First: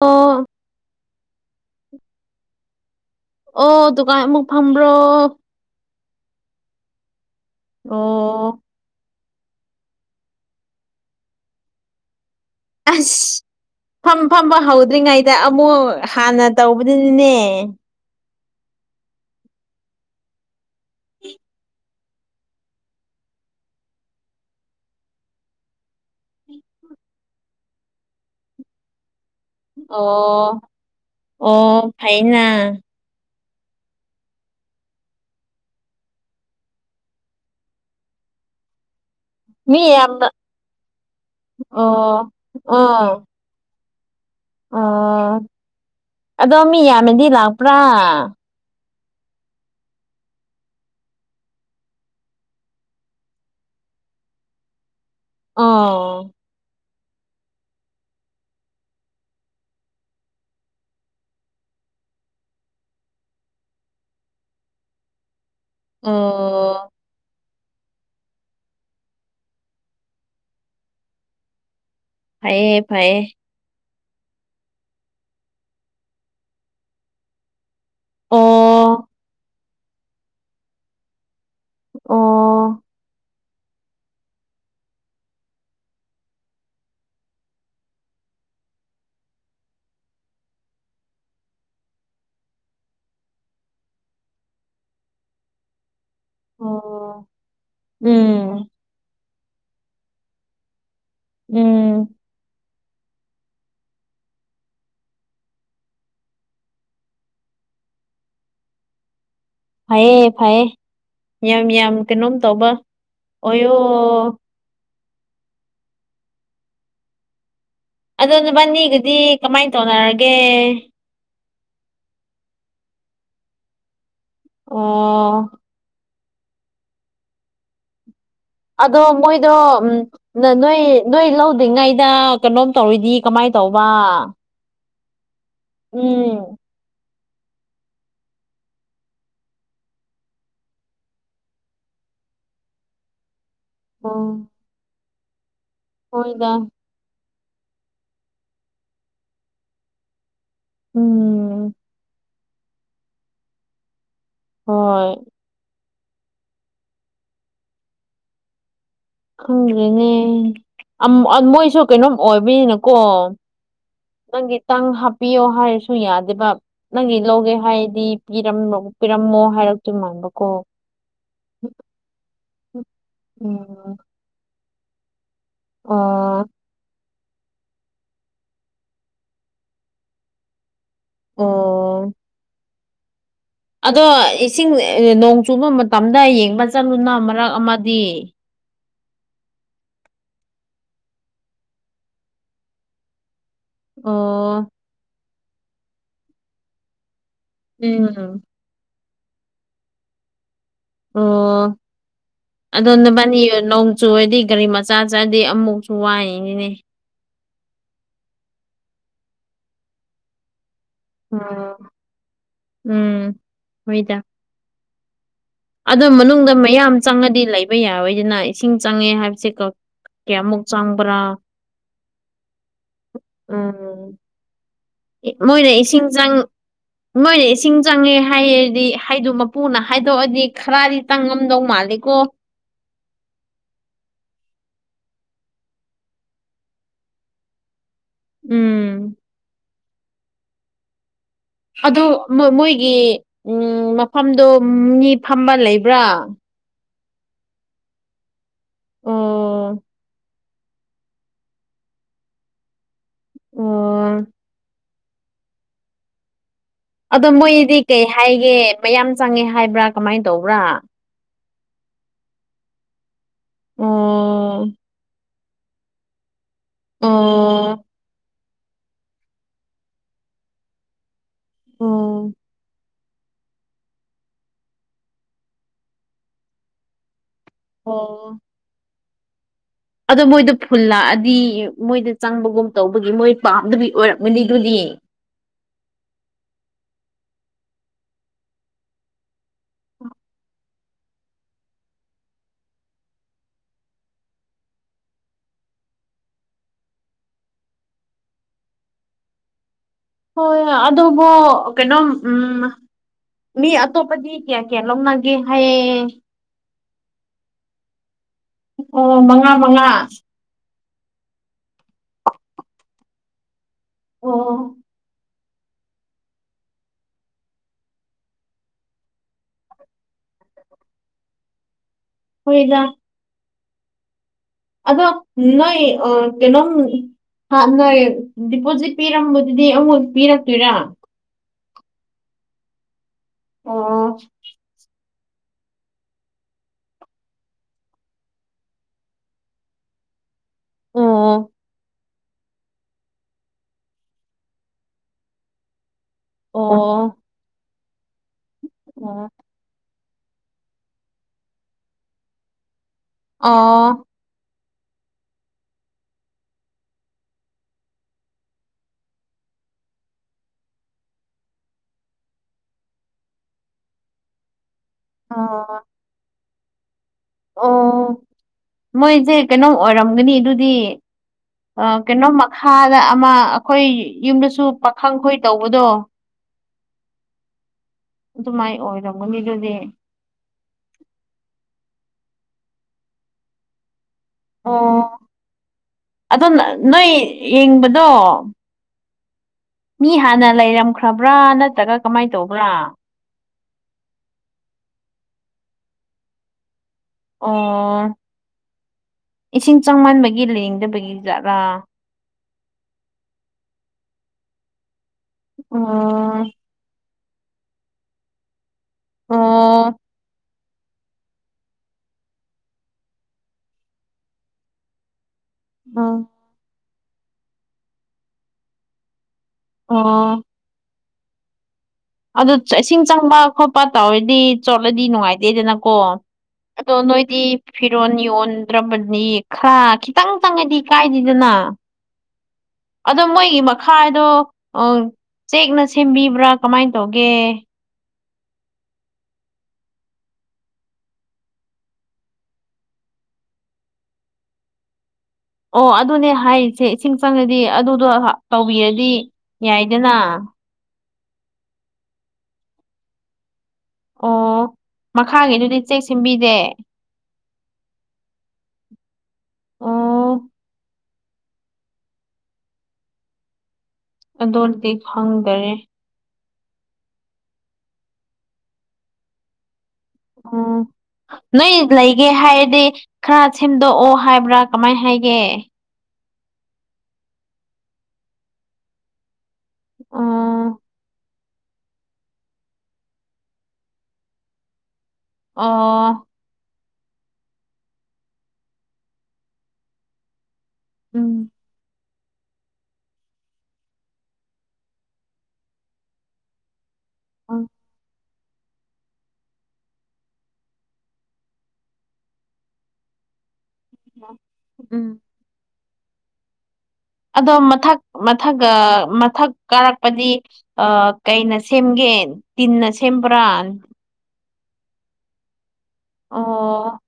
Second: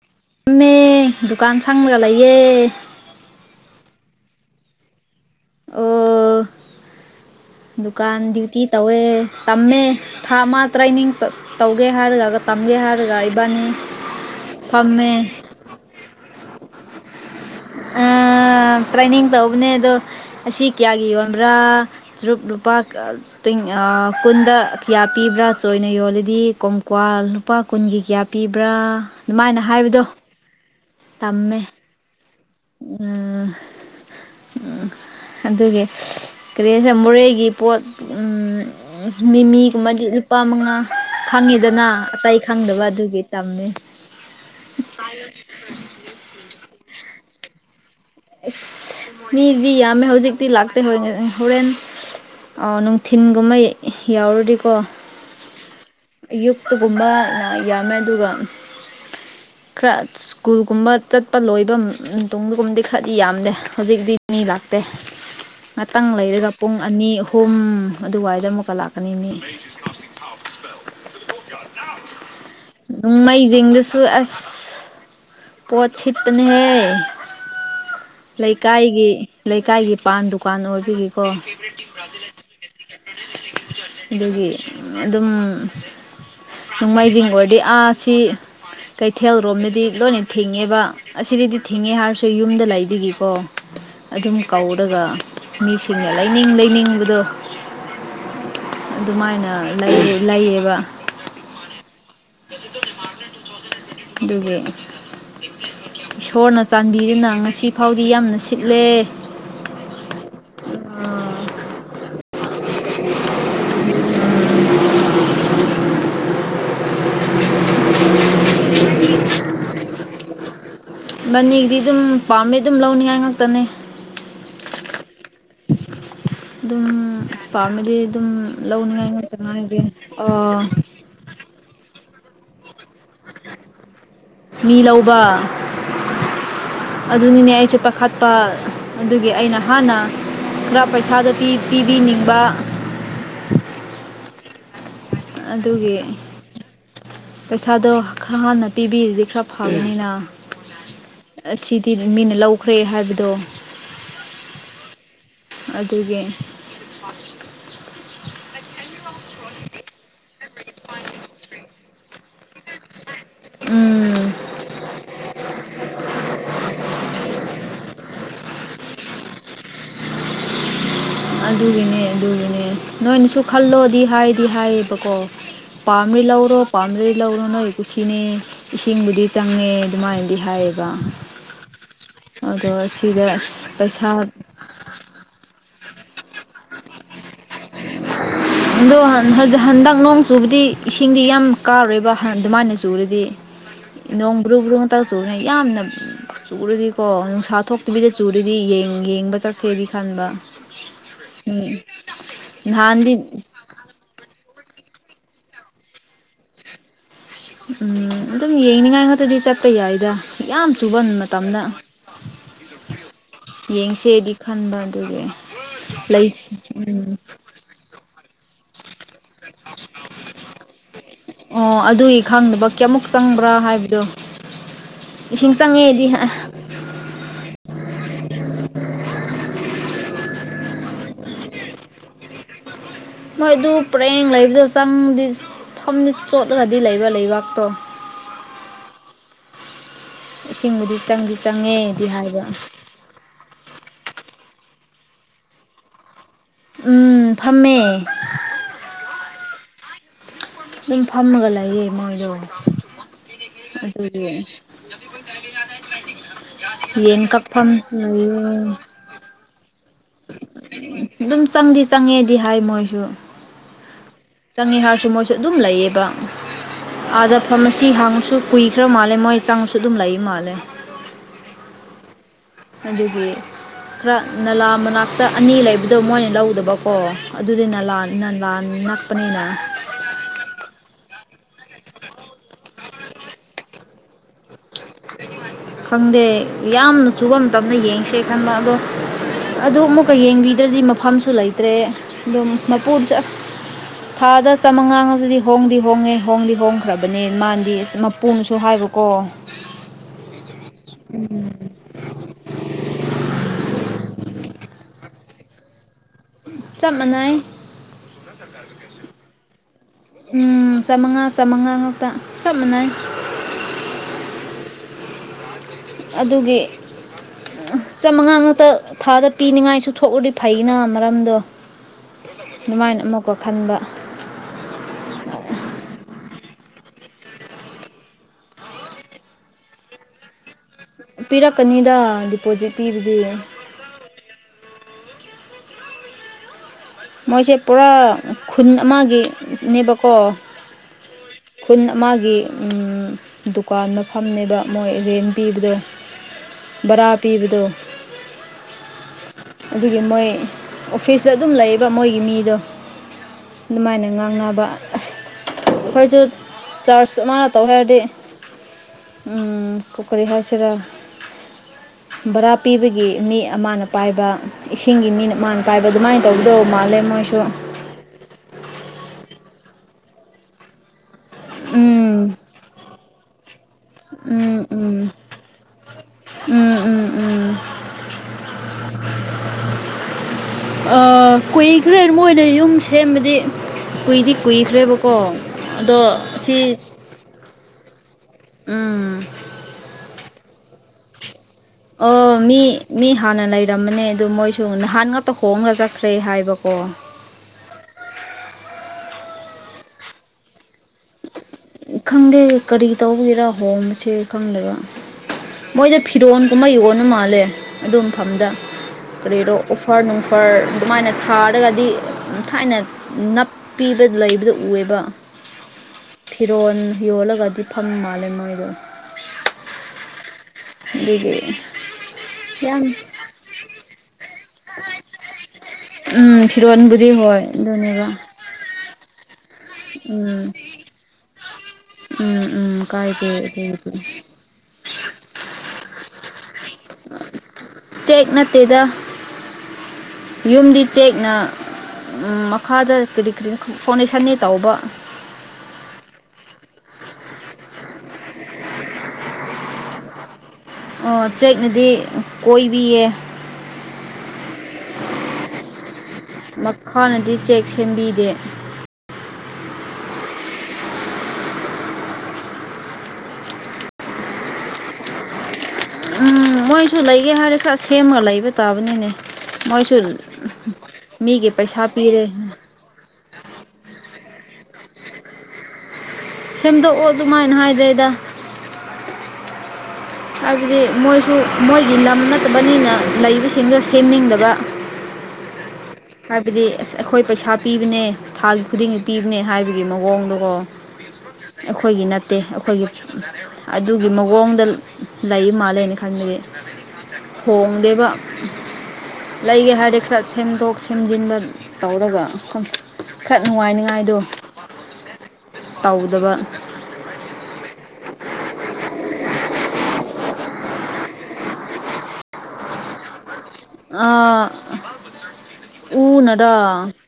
ꯑꯣ ꯃꯦ ꯗꯨꯀꯥꯟ ꯁꯪꯂꯒ ꯂꯩꯌꯦ ꯑꯣ ꯗꯨꯀꯥꯟ ꯑꯃꯨꯛ ꯐꯝꯕ꯭ꯔꯣ ꯑꯣ ꯗꯨꯀꯥꯟ ꯑꯣ ꯗ꯭ꯌꯨꯇꯤ ꯇꯧꯋꯦ ꯇꯝꯃꯦ ꯊꯥ ꯑꯃ ꯇ꯭ꯔꯦꯅꯤꯡ ꯇꯥ ꯇꯧꯒꯦ ꯍꯥꯏꯔꯒꯒ ꯑꯁ ꯐꯝ ꯐꯝꯕ ꯐꯝꯃꯦ ꯍꯧꯗ꯭ꯔꯤꯉꯩꯗ ꯑꯥ ꯑꯃꯨꯛ ꯍꯥꯟꯅ ꯇꯧꯕꯗꯨꯅꯤꯅꯦ ꯑꯥ ꯇ꯭ꯔꯦꯅꯤꯡ ꯇꯧꯕꯅꯦ ꯑꯗꯣ ꯑꯁꯤ ꯀꯌꯥꯒꯤ ꯌꯣꯟꯕ꯭ꯔꯥ ꯆꯨꯔꯨꯞ ꯂꯨꯄꯥ ꯀꯥꯜ ꯇꯤꯡ ꯑꯥ ꯀꯨꯟꯗ ꯀꯤꯌꯥ ꯄꯤꯕ꯭ꯔꯥ ꯆꯣꯏꯅ ꯌꯣꯜꯂꯗꯤ ꯀꯣꯡꯀ꯭ꯋꯥ ꯂꯨꯄꯥ ꯀꯨꯟꯒꯤ ꯀꯌꯥ ꯄꯤꯕ꯭ꯔꯥ ꯑꯗꯨꯃꯥꯏꯅ ꯍꯥꯏꯕꯗꯣ ꯑꯣ ꯇꯝꯃꯦ ꯑꯣ ꯐꯩꯅꯥ ꯎꯝ ꯎꯝ ꯑꯗꯨꯒꯤ ꯀꯔꯤ ꯍꯥꯏꯁꯤꯔ ꯃꯣꯔꯦꯒꯤ ꯄꯣꯠ ꯎꯝ ꯎꯝ ꯃꯤ ꯃꯤꯃꯤꯒꯨꯝꯕꯗꯤ ꯌꯥꯝꯅ ꯂꯨꯄꯥ ꯃꯉꯥ ꯈꯪꯉꯤꯗꯅ ꯑꯣ ꯑꯇꯩ ꯈꯪꯗꯕ ꯑꯗꯨꯒꯤ ꯑꯣ ꯇꯝꯃꯦ ꯑꯣ ꯑꯗꯣ ꯃꯤ ꯌꯥꯝꯅꯗꯤ ꯂꯥꯛꯄ꯭ꯔꯥ ꯏꯁ ꯃꯤꯗꯤ ꯌꯥꯝꯃꯦ ꯍꯧꯖꯤꯛꯇꯤ ꯂꯥꯛꯇꯦ ꯍꯣꯏ ꯍꯣꯔꯦꯟ ꯑꯣ ꯅꯨꯡꯊꯤꯟꯒꯨꯝꯕ ꯌꯧꯔꯗꯤꯀꯣ ꯑꯣ ꯑꯌꯨꯛꯇ ꯒꯨꯝꯕ ꯌꯥꯝꯃꯦ ꯑꯗꯨꯒ ꯈꯔ ꯁ꯭ꯀꯨꯜꯒꯨꯝꯕ ꯆꯠꯄ ꯂꯣꯏꯕ ꯃꯇꯨꯡꯗꯒꯨꯝꯗꯤ ꯈꯔꯗꯤ ꯌꯥꯝꯗꯦ ꯍꯧꯖꯤꯛꯇꯤ ꯃꯤ ꯂꯥꯛꯇꯦ ꯉꯥꯛꯇꯪ ꯂꯩꯔꯒ ꯄꯨꯡ ꯑꯣ ꯑꯅꯤ ꯑꯍꯨꯝ ꯑꯗꯨꯋꯥꯏꯗ ꯑꯃꯨꯛꯀ ꯂꯥꯛꯀꯅꯤ ꯃꯤ [inaudible] ꯐꯩꯌꯦ ꯅꯣꯃꯥꯏꯖꯤꯡꯗꯁꯨ ꯑꯁ ꯄꯣꯠ ꯁꯤꯠꯄꯅꯦꯍꯦ ꯑꯣ ꯂꯩꯀꯥꯏꯒꯤ ꯂꯩ ꯂꯩꯀꯥꯏꯒꯤ ꯄꯥꯟ ꯗꯨꯀꯥꯟ ꯑꯣꯏꯕꯒꯤꯀꯣ ꯑꯣ ꯑꯗꯨꯒꯤ ꯑꯗꯨꯝ ꯅꯣꯡꯃꯥꯏꯖꯤꯡ ꯑꯣꯏꯔꯗꯤ ꯑꯥ ꯁꯤ ꯀꯩꯊꯦꯜ ꯔꯣꯝꯗꯗꯤ ꯂꯣꯏꯅ ꯊꯤꯡꯉꯦꯕ ꯑꯁꯤꯗꯗꯤ ꯊꯤꯡꯉꯦ ꯍꯥꯏꯔꯁꯨ ꯌꯨꯝꯗ ꯂꯩꯕꯒꯤꯀꯣ ꯑꯗꯨꯝ ꯀꯧꯔꯒ ꯃꯤꯁꯤꯡꯅ ꯂꯩꯅꯤꯡ ꯂꯩꯅꯤꯡꯕꯗꯣ ꯑꯣ ꯎꯝ ꯑꯗꯨꯃꯥꯏꯅ ꯂꯩ ꯂꯩꯌꯦꯕ ꯎꯝ ꯑꯗꯨꯒꯤ ꯏꯁꯣꯔꯅ ꯆꯥꯟꯕꯤꯗꯨꯅ ꯉꯁꯤ ꯐꯥꯎꯗꯤ ꯌꯥꯝꯅ ꯁꯤꯠꯂꯦ ꯐꯩꯌꯦ ꯐꯩꯌꯦ ꯌꯥꯝ ꯌꯥꯝ ꯀꯩꯅꯣꯝ ꯇꯧꯕ ꯑꯣꯏꯌꯣ ꯑꯗꯣ ꯅꯕꯥꯅꯤꯒꯤꯗꯤ ꯀꯃꯥꯏ ꯇꯧꯅꯔꯒꯦ ꯃꯅꯤꯗꯤ ꯑꯗꯨꯝ ꯄꯥꯝꯃꯦ ꯑꯗꯨꯝ ꯂꯧꯅꯤꯡꯉꯥꯏ ꯉꯥꯛꯇꯅꯦ ꯑꯣ ꯑꯗꯨꯝ ꯄꯥꯝꯃꯗꯤ ꯑꯗꯨꯝ ꯑꯗꯣ ꯂꯧꯅꯤꯡꯉꯥꯏ ꯉꯥꯛꯇ ꯃꯣꯏꯗꯣ ꯉꯥꯏꯔꯦ ꯎꯝ ꯅꯥ ꯑꯥ ꯅꯣꯏ ꯅꯣꯏ ꯂꯧꯗ꯭ꯔꯤꯉꯩꯗꯥ ꯀꯩꯅꯣꯝ ꯇꯧꯔꯗꯤ ꯀꯥꯃꯥꯏ ꯇꯧꯕ ꯃꯤ ꯂꯧꯕ ꯎꯝ ꯑꯗꯨꯅꯤꯅꯦ ꯑꯩꯖꯨ ꯄꯥꯈꯠꯄ ꯑꯗꯨꯒꯤ ꯑꯩꯅ ꯍꯥꯟꯅ ꯈꯔ ꯄꯩꯁꯥꯗꯣ ꯄꯤ ꯄꯤꯕꯤꯅꯤꯡꯕꯥ ꯑꯣ ꯑꯗꯨꯒꯤ ꯍꯣꯏꯗ ꯄꯩꯁꯥꯗꯣ ꯈꯔ ꯍꯥꯟꯅ ꯄꯤꯕꯤꯔꯗꯤ ꯈꯔ ꯐꯥꯒꯅꯤꯅ ꯎꯝ ꯑꯁꯤꯗꯤ ꯃꯤꯅ ꯂꯧꯈ꯭ꯔꯦ ꯍꯥꯏꯕꯗꯣ ꯍꯣꯏ ꯑꯗꯨꯒꯤ [unintelligible] ꯈꯪꯗ꯭ꯔꯦꯅꯦ ꯑꯝ ꯎꯝ ꯃꯣꯏꯁꯨ ꯀꯩꯅꯣꯝ ꯑꯣꯏꯕꯅꯤꯅꯀꯣ ꯎꯝ ꯅꯪꯒꯤꯇꯪ ꯍꯥꯞꯄꯤꯌꯣ ꯍꯥꯏꯔꯁꯨ ꯁꯨ ꯌꯥꯗꯦꯕ ꯅꯪꯒꯤ ꯂꯧꯒꯦ ꯍꯥꯏꯗꯤ ꯄꯤꯔꯝ ꯄꯤꯔꯝꯃꯣ ꯍꯥꯏꯔꯛꯇꯣꯏ ꯃꯥꯟꯕ ꯀꯣ ꯑꯗꯨꯒꯤꯅꯦ ꯑꯗꯨꯒꯤꯅꯦ ꯎꯝ ꯅꯣꯏꯅꯁꯨ ꯎꯝ ꯈꯜꯂꯣꯗꯤ ꯍꯥꯏꯗꯤ ꯍꯥꯏꯌꯦꯕꯀꯣ ꯄꯥꯝꯔꯤ ꯑꯣ ꯂꯧꯔꯣ ꯄꯝꯗꯔ꯭ꯦ ꯂꯧꯔꯣ ꯅꯣꯏ ꯀꯨꯁꯤꯅꯦ ꯏꯁꯤꯡꯕꯨꯗꯤ ꯆꯪꯉꯦ ꯑꯗꯨꯃꯥꯏꯅꯗꯤ ꯍꯥꯏꯌꯦ ꯕ ꯑꯣ ꯑꯗꯣ ꯑꯁꯤꯗ ꯑꯗꯣ ꯏꯁꯤꯡ ꯅꯣꯡ ꯆꯨꯕ ꯃꯇꯝꯗ ꯌꯦꯡꯕ ꯆꯠꯂꯨꯅ ꯃꯔꯛ ꯑꯃꯗꯤ ꯑꯗꯣ ꯍꯟ ꯍꯟ ꯍꯟꯗꯛ ꯅꯣꯡ ꯆꯨꯕꯗꯤ ꯏꯁꯤꯡꯗꯤ ꯌꯥꯝ ꯀꯥꯔꯣꯏꯕ ꯑꯗꯨꯃꯥꯏꯅ ꯆꯨꯔꯗꯤ ꯅꯣꯡ ꯕ꯭ꯔꯨ ꯑꯣ ꯕ꯭ꯔꯨ ꯉꯛꯇ ꯆꯨꯔꯅꯦ ꯌꯥꯝꯅ ꯆꯨꯔꯗꯤꯀꯣ ꯅꯨꯡꯁꯥ ꯊꯣꯛꯇꯕꯤꯗ ꯎꯝ ꯆꯨꯔꯗꯤ ꯌꯦꯡ ꯌꯦꯡꯕ ꯆꯠꯁꯦꯗꯤ ꯈꯟꯕ ꯑꯣ ꯎꯝ ꯑꯗꯣ ꯅꯍꯥꯟꯗꯤ ꯅꯕꯥꯅꯤ ꯅꯣꯡ ꯆꯨꯨꯔꯗꯤ ꯒꯥꯔꯤ ꯃꯆꯥ ꯆꯥꯠꯂꯗꯤ ꯑꯃꯨꯛꯁꯨ ꯋꯥꯏꯅꯤꯅꯦ ꯎꯝ ꯑꯗꯨꯝ ꯌꯦꯡꯅꯤꯉꯥꯏ ꯉꯥꯛꯇꯗꯤ ꯆꯠꯄ ꯌꯥꯏꯗ ꯌꯥꯝ ꯆꯨꯕ ꯃꯇꯝꯗ ꯎꯝ ꯎꯝ ꯍꯣꯏꯗ ꯌꯦꯡꯁꯦꯗꯤ ꯈꯟꯕ ꯑꯗꯨꯒꯤ ꯑꯗꯣ ꯃꯅꯨꯡꯗ ꯂꯩꯁꯤ ꯃꯌꯥꯝ ꯎꯝ ꯆꯪꯉꯗꯤ ꯂꯩꯕ ꯌꯥꯔꯣꯏꯗꯅ ꯏꯁꯤꯡ ꯆꯪꯉꯦ ꯍꯥꯏꯕꯁꯦ ꯀꯣ ꯀꯌꯥꯃꯨꯛ ꯆꯪꯕꯔ꯭ꯥ ꯑꯣ ꯑꯗꯨꯒꯤ ꯈꯪꯗꯕ ꯀꯌꯥꯃꯨꯛ ꯆꯪꯕ꯭ꯔꯥ ꯍꯥꯏꯕꯗꯣ ꯎꯝ ꯃꯣꯏꯅ ꯏꯁꯤꯡ ꯆꯪ ꯃꯣꯏꯅ ꯏꯁꯤꯡ ꯆꯪꯉꯦ ꯍꯥꯏꯌꯦꯗꯤ ꯍꯥꯏꯗꯣ ꯃꯄꯨꯅ ꯍꯥꯏꯗꯣꯛꯑꯗꯤ ꯈꯔꯗꯤ ꯇꯥꯡꯉꯝꯗꯧ ꯃꯥꯜꯂꯤꯀꯣ ꯃꯣꯏ ꯑꯗꯨ ꯄꯔꯦꯡ ꯂꯩꯕꯗꯣ ꯆꯪꯗꯤ ꯐꯝꯗꯤ ꯆꯣꯠꯂꯒꯗꯤ ꯂꯩꯕ ꯂꯩꯕꯥꯛꯇꯣ ꯎꯝ ꯏꯁꯤꯡꯕꯨꯗꯤ ꯆꯪꯂꯤ ꯑꯗꯨ ꯃꯣ ꯃꯣꯏꯒꯤ ꯎꯝ ꯃꯐꯝꯗꯨ ꯃꯤ ꯐꯝꯕ ꯂꯩꯕ꯭ꯔꯥ ꯎꯝ ꯐꯝꯃꯦ ꯑꯣ ꯗꯨꯝ ꯐꯝꯃꯒ ꯂꯩꯌꯦ ꯃꯣꯏꯗꯣ ꯑꯣ ꯑꯗꯨꯒꯤ [unintelligible] ꯌꯦꯟ ꯑꯗꯣ ꯃꯣꯏꯗꯤ ꯀꯛꯐꯝꯁꯨ ꯀꯩ ꯂꯩꯌꯦ ꯍꯥꯏꯒꯦ ꯃꯌꯥꯝ ꯆꯪꯉꯦ ꯍꯥꯏꯕ꯭ꯔꯥ ꯀꯃꯥꯏꯅ ꯇꯧꯕ꯭ꯔꯥ ꯑꯗꯨꯝ ꯆꯪꯗꯤ ꯆꯪꯉꯦꯗꯤ ꯍꯥꯏ ꯃꯣꯏꯁꯨ ꯑꯣ ꯆꯪꯉꯦ ꯍꯥꯏꯔꯁꯨ ꯃꯣꯏꯁꯨ ꯁꯨ ꯑꯗꯨꯝ ꯂꯩꯌꯦꯕ ꯑꯥꯗ ꯑꯣ ꯐꯥꯔꯝꯔꯁꯤ ꯍꯥꯡꯁꯨ ꯀꯨꯏꯈ꯭ꯔ ꯃꯥꯜꯂꯦ ꯃꯣꯏ ꯆꯥꯡꯁꯨ ꯑꯗꯨꯝ ꯂꯩ ꯃꯥꯜꯂꯦ ꯑꯣ ꯑꯗꯨꯒꯤ ꯈꯔ ꯅꯂꯥ ꯃꯅꯥꯛꯇ ꯑꯅꯤ ꯂꯩꯕꯗꯣ ꯃꯣꯏꯅ ꯂꯧꯗꯕꯀꯣ ꯑꯗꯨꯗꯤ ꯅꯂꯥꯟ ꯑꯣ ꯅꯂꯥꯟ ꯅꯛꯄꯅꯤꯅ ꯑꯗꯣ ꯃꯣꯏꯗꯣ ꯐꯨꯜ ꯂꯥꯛꯑꯗꯤ ꯃꯣꯏꯗ ꯆꯪꯕꯒꯨꯝ ꯇꯧꯕꯒꯤ ꯃꯣꯏ ꯄꯥꯝꯗꯕꯤ ꯑꯣꯏꯔꯝꯒꯅꯤ ꯗꯨꯗꯤ ꯈꯪꯗꯦ ꯌꯥꯝꯅ ꯆꯨꯕ ꯃꯇꯝꯗ ꯌꯦꯡꯁꯦ ꯈꯟꯕ ꯑꯗꯣ ꯑꯗꯨ ꯑꯃꯨꯛꯀ ꯌꯦꯡꯕꯤꯗ꯭ꯔꯗꯤ ꯃꯐꯝꯁꯨ ꯂꯩꯇ꯭ꯔꯦ ꯑꯗꯨꯝ ꯃꯄꯨꯗꯨꯁꯨ ꯑꯁ ꯊꯥꯗ ꯆꯃꯉꯥ ꯍꯥꯏꯕꯗꯣ ꯍꯣꯡꯗꯤ ꯍꯣꯡꯉꯦ ꯍꯣꯡꯗꯤ ꯍꯣꯡꯈ꯭ꯔꯕꯅꯦ ꯃꯥꯥꯟꯗꯤ ꯑꯁ ꯃꯄꯨꯝꯁꯨ ꯍꯥꯏꯕ ꯀꯣ ꯍꯣꯏ ꯑꯗꯨꯕꯨ ꯀꯩꯅꯣꯝ ꯎꯝ ꯃꯤ ꯑꯇꯣꯞꯄꯗꯤ ꯀꯌꯥ ꯀꯌꯥ ꯂꯧꯅꯒꯦ ꯍꯥꯏꯌꯦ ꯆꯞ ꯃꯥꯟꯅꯩ ꯑꯣ ꯃꯉꯥ -ꯃꯉꯥ ꯎꯝ ꯆꯃꯉꯥ -ꯆꯃꯉꯥ ꯉꯥꯛꯇ ꯆꯞ ꯃꯥꯟꯅꯩ ꯑꯣ ꯑꯗꯨꯒꯤ ꯆꯃꯉꯥ ꯉꯥꯛꯛꯇ ꯊꯥꯗ ꯄꯤꯅꯤꯉꯥꯏꯁꯨ ꯊꯣꯛꯔꯗꯤ ꯐꯩꯅ ꯃꯔꯝꯗꯣ ꯍꯣꯏꯗ ꯑꯗꯨꯃꯥꯏꯅ ꯑꯃꯨꯀ ꯈꯟꯕ ꯑꯗꯣ ꯅꯣꯏ ꯑ ꯀꯩꯅꯣꯝ ꯍꯥ ꯅꯣꯏ ꯗꯤꯄꯣꯖꯤꯠ ꯄꯤꯔꯝꯕꯗꯨꯗꯤ ꯑꯃꯨꯛ ꯀꯣꯟ ꯄꯤꯔꯛꯇꯣꯏꯔꯥ ꯄꯤꯔꯛꯀꯅꯤꯗ ꯗꯤꯄꯣꯖꯤꯠ ꯄꯤꯕꯗꯤ ꯑꯣ ꯃꯣꯏꯁꯦ ꯄꯨꯔꯥ ꯈꯨꯟ ꯑꯃꯒꯤꯅꯦꯕꯀꯣ ꯑꯣ ꯈꯨꯟ ꯃꯥꯒꯤ ꯗꯨꯀꯥꯟ ꯃꯐꯝꯅꯦꯕ ꯃꯣꯏ ꯔꯦꯟ ꯄꯤꯕꯗꯣ ꯕꯔꯥ ꯑꯣ ꯄꯤꯕꯗꯣ ꯑꯣ ꯑꯗꯨꯒꯤ ꯃꯣꯏ ꯑꯣꯐꯤꯁꯇ ꯑꯗꯨꯝ ꯂꯩꯕ ꯃꯣꯏꯒꯤ ꯃꯤꯗꯣ ꯑꯣ ꯑꯗꯨꯃꯥꯏꯅ ꯉꯥꯡꯅꯕ ꯑꯁ ꯑꯩꯈꯣꯏꯁꯨ ꯆꯔꯆ ꯃꯥꯅ ꯇꯧꯋꯦ ꯍꯥꯏꯔꯗꯤ ꯀꯨꯈꯔꯤ ꯍꯥꯏꯁꯤꯔ ꯕꯔꯥ ꯄꯤꯕꯒꯤ ꯃꯤ ꯑꯃꯅ ꯄꯥꯏꯕ ꯏꯁꯤꯡꯒꯤ ꯃꯤꯅ ꯃꯥꯅ ꯑꯣ ꯄꯥꯏꯕ ꯑꯗꯨꯃꯥꯏꯅ ꯇꯧꯒꯗꯧꯕ ꯃꯥꯜꯂꯦ ꯃꯣꯏꯁꯨ ꯑꯣ ꯃꯣꯏꯁꯦ ꯀꯩꯅꯣꯝ ꯑꯣꯏꯔꯝꯒꯅꯤ ꯑꯗꯨꯗꯤ ꯎꯝ ꯀꯩꯅꯣ ꯃꯈꯥꯗ ꯑꯃ ꯑꯩꯈꯣꯏ ꯌꯨꯝꯗꯁꯨ ꯎꯝ ꯎꯝ ꯄꯥꯈꯪ ꯈꯣꯏ ꯇꯧꯕꯗꯣ ꯎꯝ- ꯎꯝ -ꯎꯝ ꯑꯗꯨꯃꯥꯏꯅ ꯑꯣꯏꯔꯝꯒꯅꯤ ꯗꯨꯗꯤ ꯀꯨꯏ ꯈ꯭ꯔꯦ ꯃꯣꯏꯅ ꯌꯨꯝ ꯁꯦꯝꯕꯗꯤ ꯀꯨꯏꯗꯤ ꯀꯨꯏꯈ꯭ꯔꯦꯕꯀꯣ ꯑꯗꯣ ꯁꯤ ꯅꯩ ꯌꯦꯡꯕꯗꯣ ꯎꯝ ꯃꯤ ꯍꯥꯟꯅ ꯂꯩꯔꯝꯈ꯭ꯔꯕ꯭ꯔꯥ ꯅꯠꯇ꯭ꯔꯒ ꯑꯣ ꯀꯃꯥꯏꯅ ꯃꯤ ꯇꯧꯕ꯭ꯔꯥ ꯃꯤ ꯍꯥꯟꯅ ꯂꯩꯔꯝꯕꯅꯦ ꯑꯗꯨ ꯃꯣꯏꯁꯨ ꯅꯍꯥꯟ ꯈꯛꯇ ꯍꯣꯡꯉꯒ ꯆꯠꯈ꯭ꯔꯦ ꯍꯥꯏꯕꯀꯣ ꯑꯣ ꯏꯁꯤꯡ ꯆꯪꯃꯟꯕꯒꯤ ꯂꯦꯡꯗꯕꯒꯤ ꯖꯥꯠꯂꯥ ꯈꯪꯗꯦ ꯀꯔꯤ ꯇꯧꯕꯒꯤꯔꯥ ꯍꯣꯝꯁꯦ ꯈꯪꯗꯕ ꯃꯣꯏꯗ ꯐꯤꯔꯣꯟ ꯑꯣ ꯀꯨꯝꯍꯩ ꯌꯣꯟꯅ ꯃꯥꯜꯂꯦ ꯑꯗꯨ ꯃꯐꯝꯗ ꯀꯔꯤꯔꯣ ꯑꯣ ꯑꯣꯐꯔ ꯅꯨꯡꯐꯔ ꯑꯗꯨꯃꯥꯏꯅ ꯊꯥꯔꯒꯗꯤ ꯊꯥꯏꯅ ꯅꯞꯄꯤꯕ ꯂꯩꯕꯗ ꯎꯑꯦꯕ ꯑ ꯐꯤꯔꯣꯜ ꯌꯣꯜꯂꯒꯗꯤ ꯐꯝ ꯃꯥꯜꯂꯦ ꯃꯣꯏꯗꯣ ꯑꯣ ꯑꯗꯨꯗꯒꯤ ꯑꯗꯨ ꯏꯁꯤꯡ ꯆꯪꯕ ꯈꯣꯠꯄ ꯇꯧꯔꯗꯤ ꯆꯣꯠꯂꯗꯤ ꯅꯨꯡꯉꯥꯏꯇꯦꯗꯅꯀꯣ ꯀ ꯎꯝ ꯑꯗꯣ ꯐꯤꯔꯣꯟꯕꯨꯗꯤ ꯅꯣꯏꯗꯤ ꯍꯣꯏ ꯑꯗꯨꯅꯦꯕ ꯐꯤꯔꯣꯟ ꯌꯣꯟ ꯗ꯭ꯔꯕꯗꯤ ꯈꯔ ꯈꯤꯇꯪ ꯎꯝ ꯆꯪꯉꯗꯤ ꯀꯥꯏꯗꯦꯗꯅ ꯎꯝ ꯎꯝ ꯑꯗꯣ ꯀꯥꯏꯗꯦ ꯃꯣꯏꯒꯤ ꯑꯗꯨꯒꯤꯗꯤ ꯃꯈꯥꯏꯗꯣ ꯑ ꯆꯦꯛꯅ ꯁꯦꯝꯕꯤꯕ꯭ꯔꯥ ꯀꯃꯥꯏ ꯇꯧꯒꯦ ꯆꯦꯛ ꯅꯠꯇꯦꯗ ꯌꯨꯝꯗꯤ ꯆꯦꯛꯅ ꯎꯝ ꯃꯈꯥꯗ ꯀꯔꯤ ꯀꯔꯤ ꯐꯥꯎꯟꯗꯦꯁꯟꯗꯤ ꯇꯧꯕ ꯑꯣ ꯑꯗꯨꯅꯦ ꯍꯥꯏꯔꯤꯁꯦ ꯏꯁꯤꯡ ꯆꯪꯉꯗꯤ ꯑꯗꯨꯗꯣ ꯇꯧꯕꯤꯔꯗꯤ ꯌꯥꯏꯗꯅ ꯑꯣ ꯆꯦꯛꯅꯗꯤ ꯀꯣꯏꯕꯤꯌꯦ ꯑꯣ ꯃꯈꯥꯒꯤꯗꯨꯗꯤ ꯆꯦꯛ ꯁꯦꯝꯕꯤꯗꯦ ꯍꯥꯟꯅꯗꯤ ꯆꯦꯛ ꯁꯦꯝꯕꯤꯗꯦ ꯑꯣ ꯑꯗꯣꯗꯤ ꯈꯪꯗꯔꯦ ꯎꯝ ꯃꯣꯏꯁꯨ ꯂꯩꯒꯦ ꯍꯥꯏꯔꯁꯨ ꯁꯦꯝꯃꯒ ꯂꯩꯕ ꯇꯥꯕꯅꯤꯅꯦ ꯃꯣꯏꯁꯨ ꯎꯝ ꯃꯤꯒꯤ ꯅꯣꯏ ꯄꯩꯁꯥ ꯄꯤꯔꯦ ꯂꯩꯒꯦ ꯍꯥꯏꯔꯗꯤ ꯈꯔ ꯁꯦꯝꯗꯣꯛꯑꯣ ꯍꯥꯏꯕ꯭ꯔꯥ ꯀꯃꯥꯏꯅ ꯍꯥꯏꯒꯦ ꯁꯦꯝꯝꯗꯣꯛꯑꯣ ꯑꯗꯨꯃꯥꯏꯅ ꯍꯥꯏꯗ꯭ꯔꯦꯗ ꯎꯝ ꯍꯥꯏꯕꯗꯤ ꯃꯣꯏꯁꯨ ꯃꯣꯏꯒꯤ ꯂꯝ ꯅꯠꯇꯕꯅꯤꯅ ꯂꯩꯕꯁꯤꯡꯗ ꯁꯦꯝꯅꯤꯡꯗꯕ ꯑꯣ ꯍꯥꯏꯕꯗꯤ ꯑꯁ ꯑꯩꯈꯣꯏ ꯄꯩꯁꯥ ꯄꯤꯕꯅꯦ ꯊꯥꯒꯤ ꯈꯨꯗꯤꯡꯒꯤ ꯄꯤꯕꯅꯦ ꯍꯥꯏꯕꯒꯤ ꯃꯑꯣꯡꯗꯀꯣ ꯎꯝ ꯑꯩꯈꯣꯏꯒꯤ ꯅꯠꯇ ꯅꯠꯇꯦ ꯑꯩꯈꯣꯏꯒꯤ ꯑꯗꯨꯒꯤ ꯃꯑꯣꯡꯗ ꯂꯩ ꯃꯥꯜꯂꯦꯅ ꯈꯟꯕꯒꯤ ꯎꯝ ꯍꯣꯡꯗꯦꯕ ꯂꯩꯒꯦ ꯍꯥꯏꯔꯗꯤ ꯈꯔ ꯁꯦꯝꯗꯣꯛꯁ ꯁꯦꯝꯖꯤꯟꯕ ꯇꯧꯔꯒ ꯈꯔ ꯅꯨꯡꯉꯥꯏꯅꯤꯉꯥꯏꯗꯣ ꯎꯝ ꯇꯧꯗꯕ ꯑꯗꯣ ꯃꯊꯛ ꯃꯊꯛꯒ ꯃꯊꯛ ꯀꯥꯔꯛꯄꯗꯤ ꯑ ꯀꯩꯅ ꯁꯦꯝꯒꯦ ꯇꯤꯟꯅ ꯁꯦꯝꯕ꯭ꯔꯥ ꯑ ꯎ ꯅꯔꯥ ꯑꯣ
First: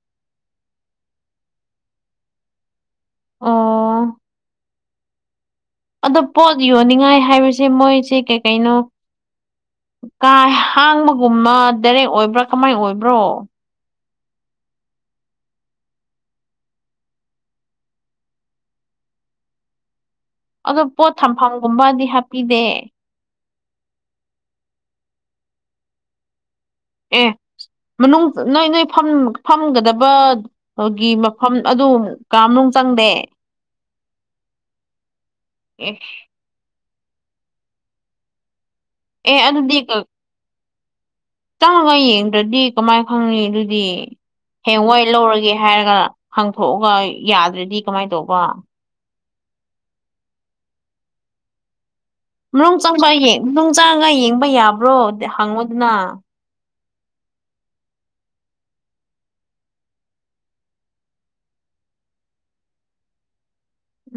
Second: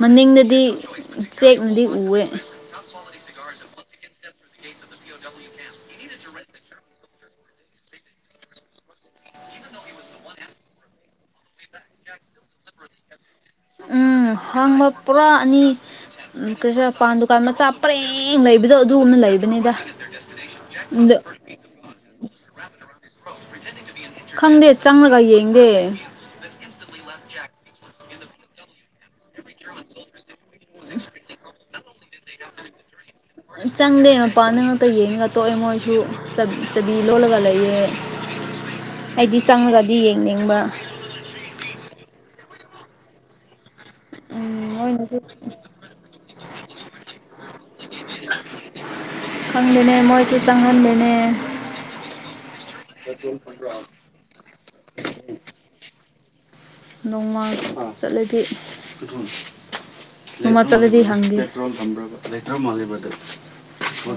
ꯃꯅꯤꯡꯗꯗꯤ ꯆꯦꯛꯅꯗꯤ ꯎꯑꯦ [unintelligible] ꯑꯣ [unintelligible] ꯑꯗꯣ ꯄꯣꯠ ꯌꯣꯟꯅꯤꯡꯉꯥꯏ ꯍꯥꯏꯕꯁꯦ ꯃꯣꯏꯁꯦ ꯀꯩ ꯀꯩꯅꯣ ꯀꯥ ꯍꯥꯡꯕꯒꯨꯝꯕ ꯗꯥꯏꯔꯦꯛ ꯑꯣꯏꯕ꯭ꯔꯥ ꯀꯃꯥꯏ ꯑꯣꯏꯕ꯭ꯔꯣ ꯎꯝ ꯍꯥꯡꯕ ꯄꯨꯔꯥ ꯑꯅꯤ ꯎꯝ ꯀ꯭ꯔꯤꯁꯅꯄꯥꯟ ꯗꯨꯀꯥꯟ ꯃꯆꯥ ꯄꯔꯦꯡ ꯂꯩꯕꯗꯣ ꯑꯗꯨꯒꯨꯝꯅ ꯂꯩꯕꯅꯤꯗ ꯑꯗꯨ ꯄꯣꯠ ꯑꯗꯣ ꯊꯝꯐꯝꯒꯨꯝꯕꯗꯤ ꯍꯥꯞꯄꯤꯗꯦ ꯈꯪꯗꯦ ꯆꯪꯂꯒ ꯌꯦꯡꯗꯦ [unintelligible] ꯑꯦ ꯃꯅꯨꯡ ꯅꯣꯏ ꯅꯣꯏ ꯐꯝꯒꯗꯕ ꯑꯗꯨꯒꯤ ꯃꯐꯝ ꯑꯗꯨ ꯀꯥꯃꯅꯨꯡ ꯆꯪꯗꯦ ꯆꯪꯗꯦ ꯃꯄꯥꯟ ꯗ ꯉꯥꯛꯛꯇ ꯌꯦꯡꯉꯒ ꯇꯣꯛꯑꯦ ꯃꯣꯏꯁꯨ ꯑꯦ ꯆꯕꯤ ꯂꯣꯜꯂꯒ ꯂꯩꯌꯦ ꯑꯦ ꯑꯩꯗꯤ ꯑꯗꯨꯗꯤ ꯆꯪꯉꯒꯗꯤ ꯌꯦꯡꯅꯤꯡꯕ ꯆꯪꯉꯒ ꯌꯦꯡꯗ꯭ꯔꯗꯤ ꯀꯃꯥꯏ ꯈꯪꯅꯤ ꯑꯗꯨꯗꯤ ꯎꯝ ꯍꯌꯦꯡ ꯋꯥꯏ ꯃꯣꯏꯅꯁꯨ ꯂꯧꯔꯒꯦ ꯍꯥꯏꯔꯒ ꯍꯥꯡꯊꯣꯛꯑꯒ ꯌꯥꯗ꯭ꯔꯗꯤ ꯀꯃꯥꯏꯅ ꯇꯧꯕ ꯈꯪꯗꯦꯅꯦ ꯃꯣꯏꯁꯨ ꯆꯥꯡꯍꯟꯗꯦꯅꯦ ꯃꯅꯨꯡ ꯆꯪꯕ ꯌꯦꯡ ꯅꯨꯡ ꯆꯪꯉꯒ ꯌꯦꯡꯕ ꯌꯥꯕ꯭ꯔꯣ ꯍꯪꯉꯨꯗꯅ ꯅꯣꯡꯃꯥꯡ ꯆꯠꯂꯗꯤ ꯅꯣꯡꯃ ꯆꯠꯂꯗꯤ ꯍꯪꯒꯦ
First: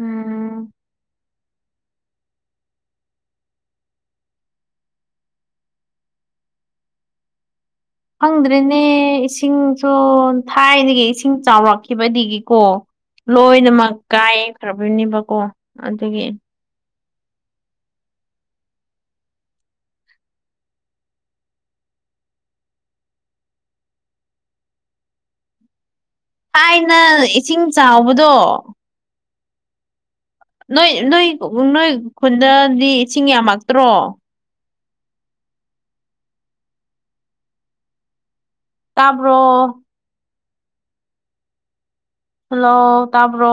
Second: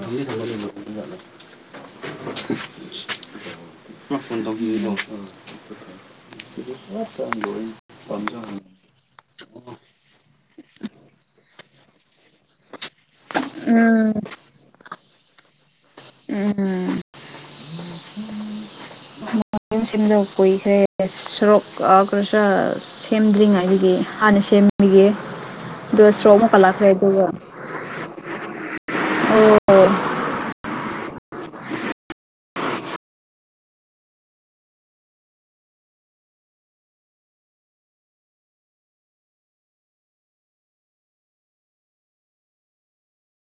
ꯎꯝ [unintelligible] ꯈꯪꯗ꯭ꯔꯦꯅꯦ ꯏꯁꯤꯡꯁꯨ ꯊꯥꯏꯅꯒꯤ ꯏꯁꯤꯡ ꯆꯥꯎꯔꯛꯈꯤꯕꯗꯒꯤꯀꯣ ꯂꯣꯏꯅꯃꯛ ꯎꯝ ꯀꯥꯏꯈ꯭ꯔꯥꯕꯅꯦꯕꯀꯣ ꯑꯗꯨꯒꯤ ꯎꯝ ꯑꯥ ꯏꯁꯤꯡꯁꯤꯗ ꯀꯨꯏꯈ꯭ꯔꯦ ꯁꯔꯣꯛ ꯑꯒꯁꯥ ꯁꯦꯝꯗ꯭ꯔꯤꯉꯩꯗꯒꯤ ꯍꯥꯟꯅ ꯁꯦꯝꯃꯤꯒꯦ ꯗꯁ꯭ꯔꯣꯑꯣ ꯃꯨꯛꯀ ꯂꯈ꯭ꯔꯦ ꯑꯗꯨ ꯊꯥꯏꯅ ꯑꯣ ꯏꯁꯤꯡ ꯆꯥꯎꯕꯗꯣ ꯅꯣꯏ ꯅꯣꯏ ꯅꯣꯏ ꯈꯨꯟꯗꯗꯤ ꯏꯁꯤꯡ ꯌꯥꯝꯃꯛꯇ꯭ꯔꯣ ꯇꯥꯕ꯭ꯔꯣ ꯍꯜꯂꯣ ꯇꯥꯕ꯭ꯔꯣ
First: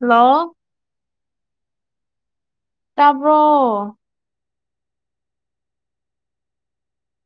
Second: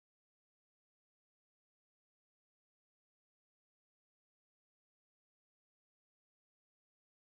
ꯍꯜꯂꯣ ꯇꯥꯕ꯭ꯔꯣ